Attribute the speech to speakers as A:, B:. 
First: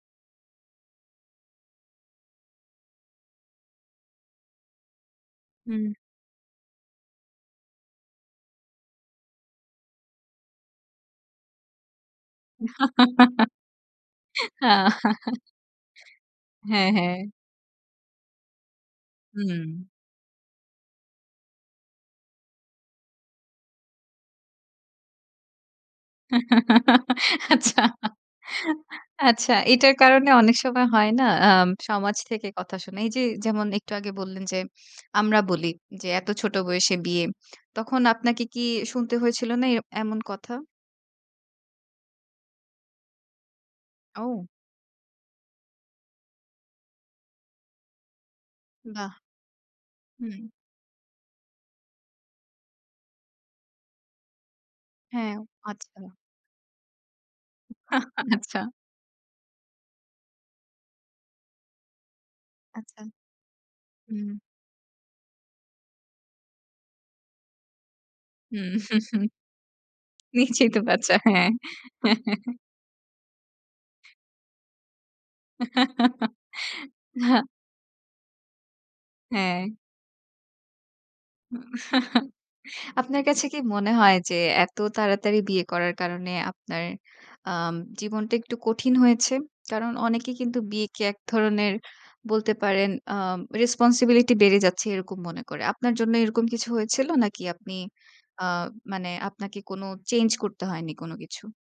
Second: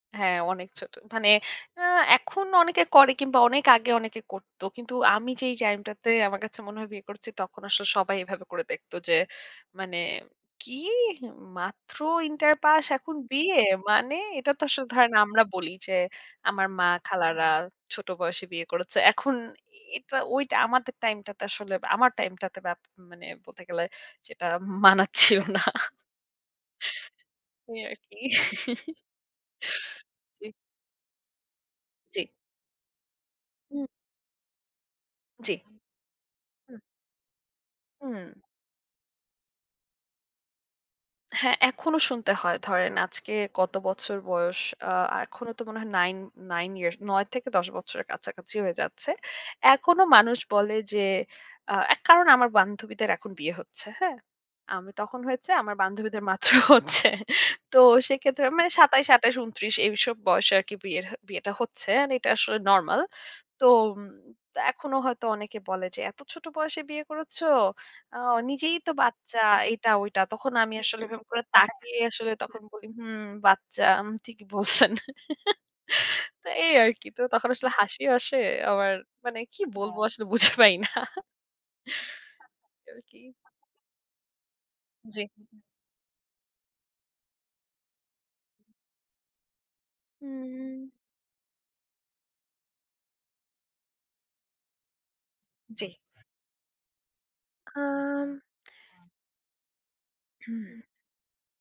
A: হ্যাঁ, অনেক ছোট। মানে আ এখন অনেকে করে কিংবা অনেক আগে অনেকে করত। কিন্তু আমি যেই
B: হুম।
A: টাইমটাতে আমার কাছে মনে হয় বিয়ে করছি, তখন আসলে সবাই এভাবে করে দেখতো যে মানে কি মাত্র ইন্টার পাস এখন বিয়ে! মানে? এটা তো আসলে ধরেন আমরা বলি যে আমার মা
B: হ্যাঁ, হ্যাঁ।
A: খালারা ছোট বয়সে বিয়ে করেছে। এখন
B: হুম।
A: এটা ওইটা আমাদের টাইমটাতে আসলে আমার টাইমটাতে মানে বলতে গেলে সেটা মানাচ্ছেও না। এই
B: আচ্ছা।
A: আর কি।
B: আচ্ছা এটার কারণে
A: জি।
B: অনেক সময় হয় না আ সমাজ
A: জি।
B: থেকে কথা শোনা। এই যে যেমন
A: হু।
B: একটু আগে বললেন যে আমরা
A: জি।
B: বলি যে এত ছোট
A: হু।
B: বয়সে বিয়ে। তখন
A: হুম।
B: আপনাকে কি শুনতে হয়েছিল না এমন কথা?
A: হ্যাঁ, এখনো শুনতে হয়। ধরেন আজকে কত বছর
B: ও!
A: বয়স। আ এখনো তো মনে হয় 9 9 years ৯ থেকে ১০ বছরের কাছাকাছি হয়ে যাচ্ছে।
B: বাহ!
A: এখনো
B: হুম।
A: মানুষ বলে যে অ্যা এক কারণ আমার বান্ধবীদের এখন বিয়ে হচ্ছে। হ্যাঁ? আমি তখন
B: হ্যাঁ
A: হয়েছে আমার
B: আচ্ছা।
A: বান্ধবীদের মাত্র হচ্ছে। তো সেক্ষেত্রে
B: আচ্ছা।
A: মানে ২৭, ২৮, ২৯, এইসব বয়সে আরকি বিয়ে বিয়েটা হচ্ছে। এটা আসলে নরমাল।
B: আচ্ছা।
A: তো
B: হুম।
A: এখনো হয়তো অনেকে বলে যে, "এত ছোট বয়সে বিয়ে করেছ? অ নিজেই
B: হুম।
A: তো বাচ্চা" এইটা ওইটা। তখন
B: নিজেই
A: আমি
B: তো
A: আসলে
B: বাচ্চা
A: এরকম করে
B: হ্যাঁ।
A: তাকিয়ে আসলে বলি হুম বাচ্চা ঠিকই বলছেন। তো এই আরকি। তো তখন আসলে হাসিও আসে। আবার মানে কি
B: হ্যাঁ।
A: বলবো আসলে বুঝে পাই না।
B: হুম।
A: আরকি।
B: আপনার কাছে কি মনে হয় যে এত
A: জি।
B: তাড়াতাড়ি বিয়ে করার কারণে আপনার আ জীবনটা একটু কঠিন হয়েছে। কারণ অনেকেই কিন্তু
A: হুম।
B: বিয়েকে এক ধরনের বলতে পারেন আ রেসপনসিবিলিটি বেড়ে যাচ্ছে এরকম মনে করে।
A: জি।
B: আপনার জন্য এরকম কিছু হয়েছিল নাকি আপনি
A: আম
B: আ মানে আপনাকে কোনো চেঞ্জ করতে হয়নি কোন কিছু?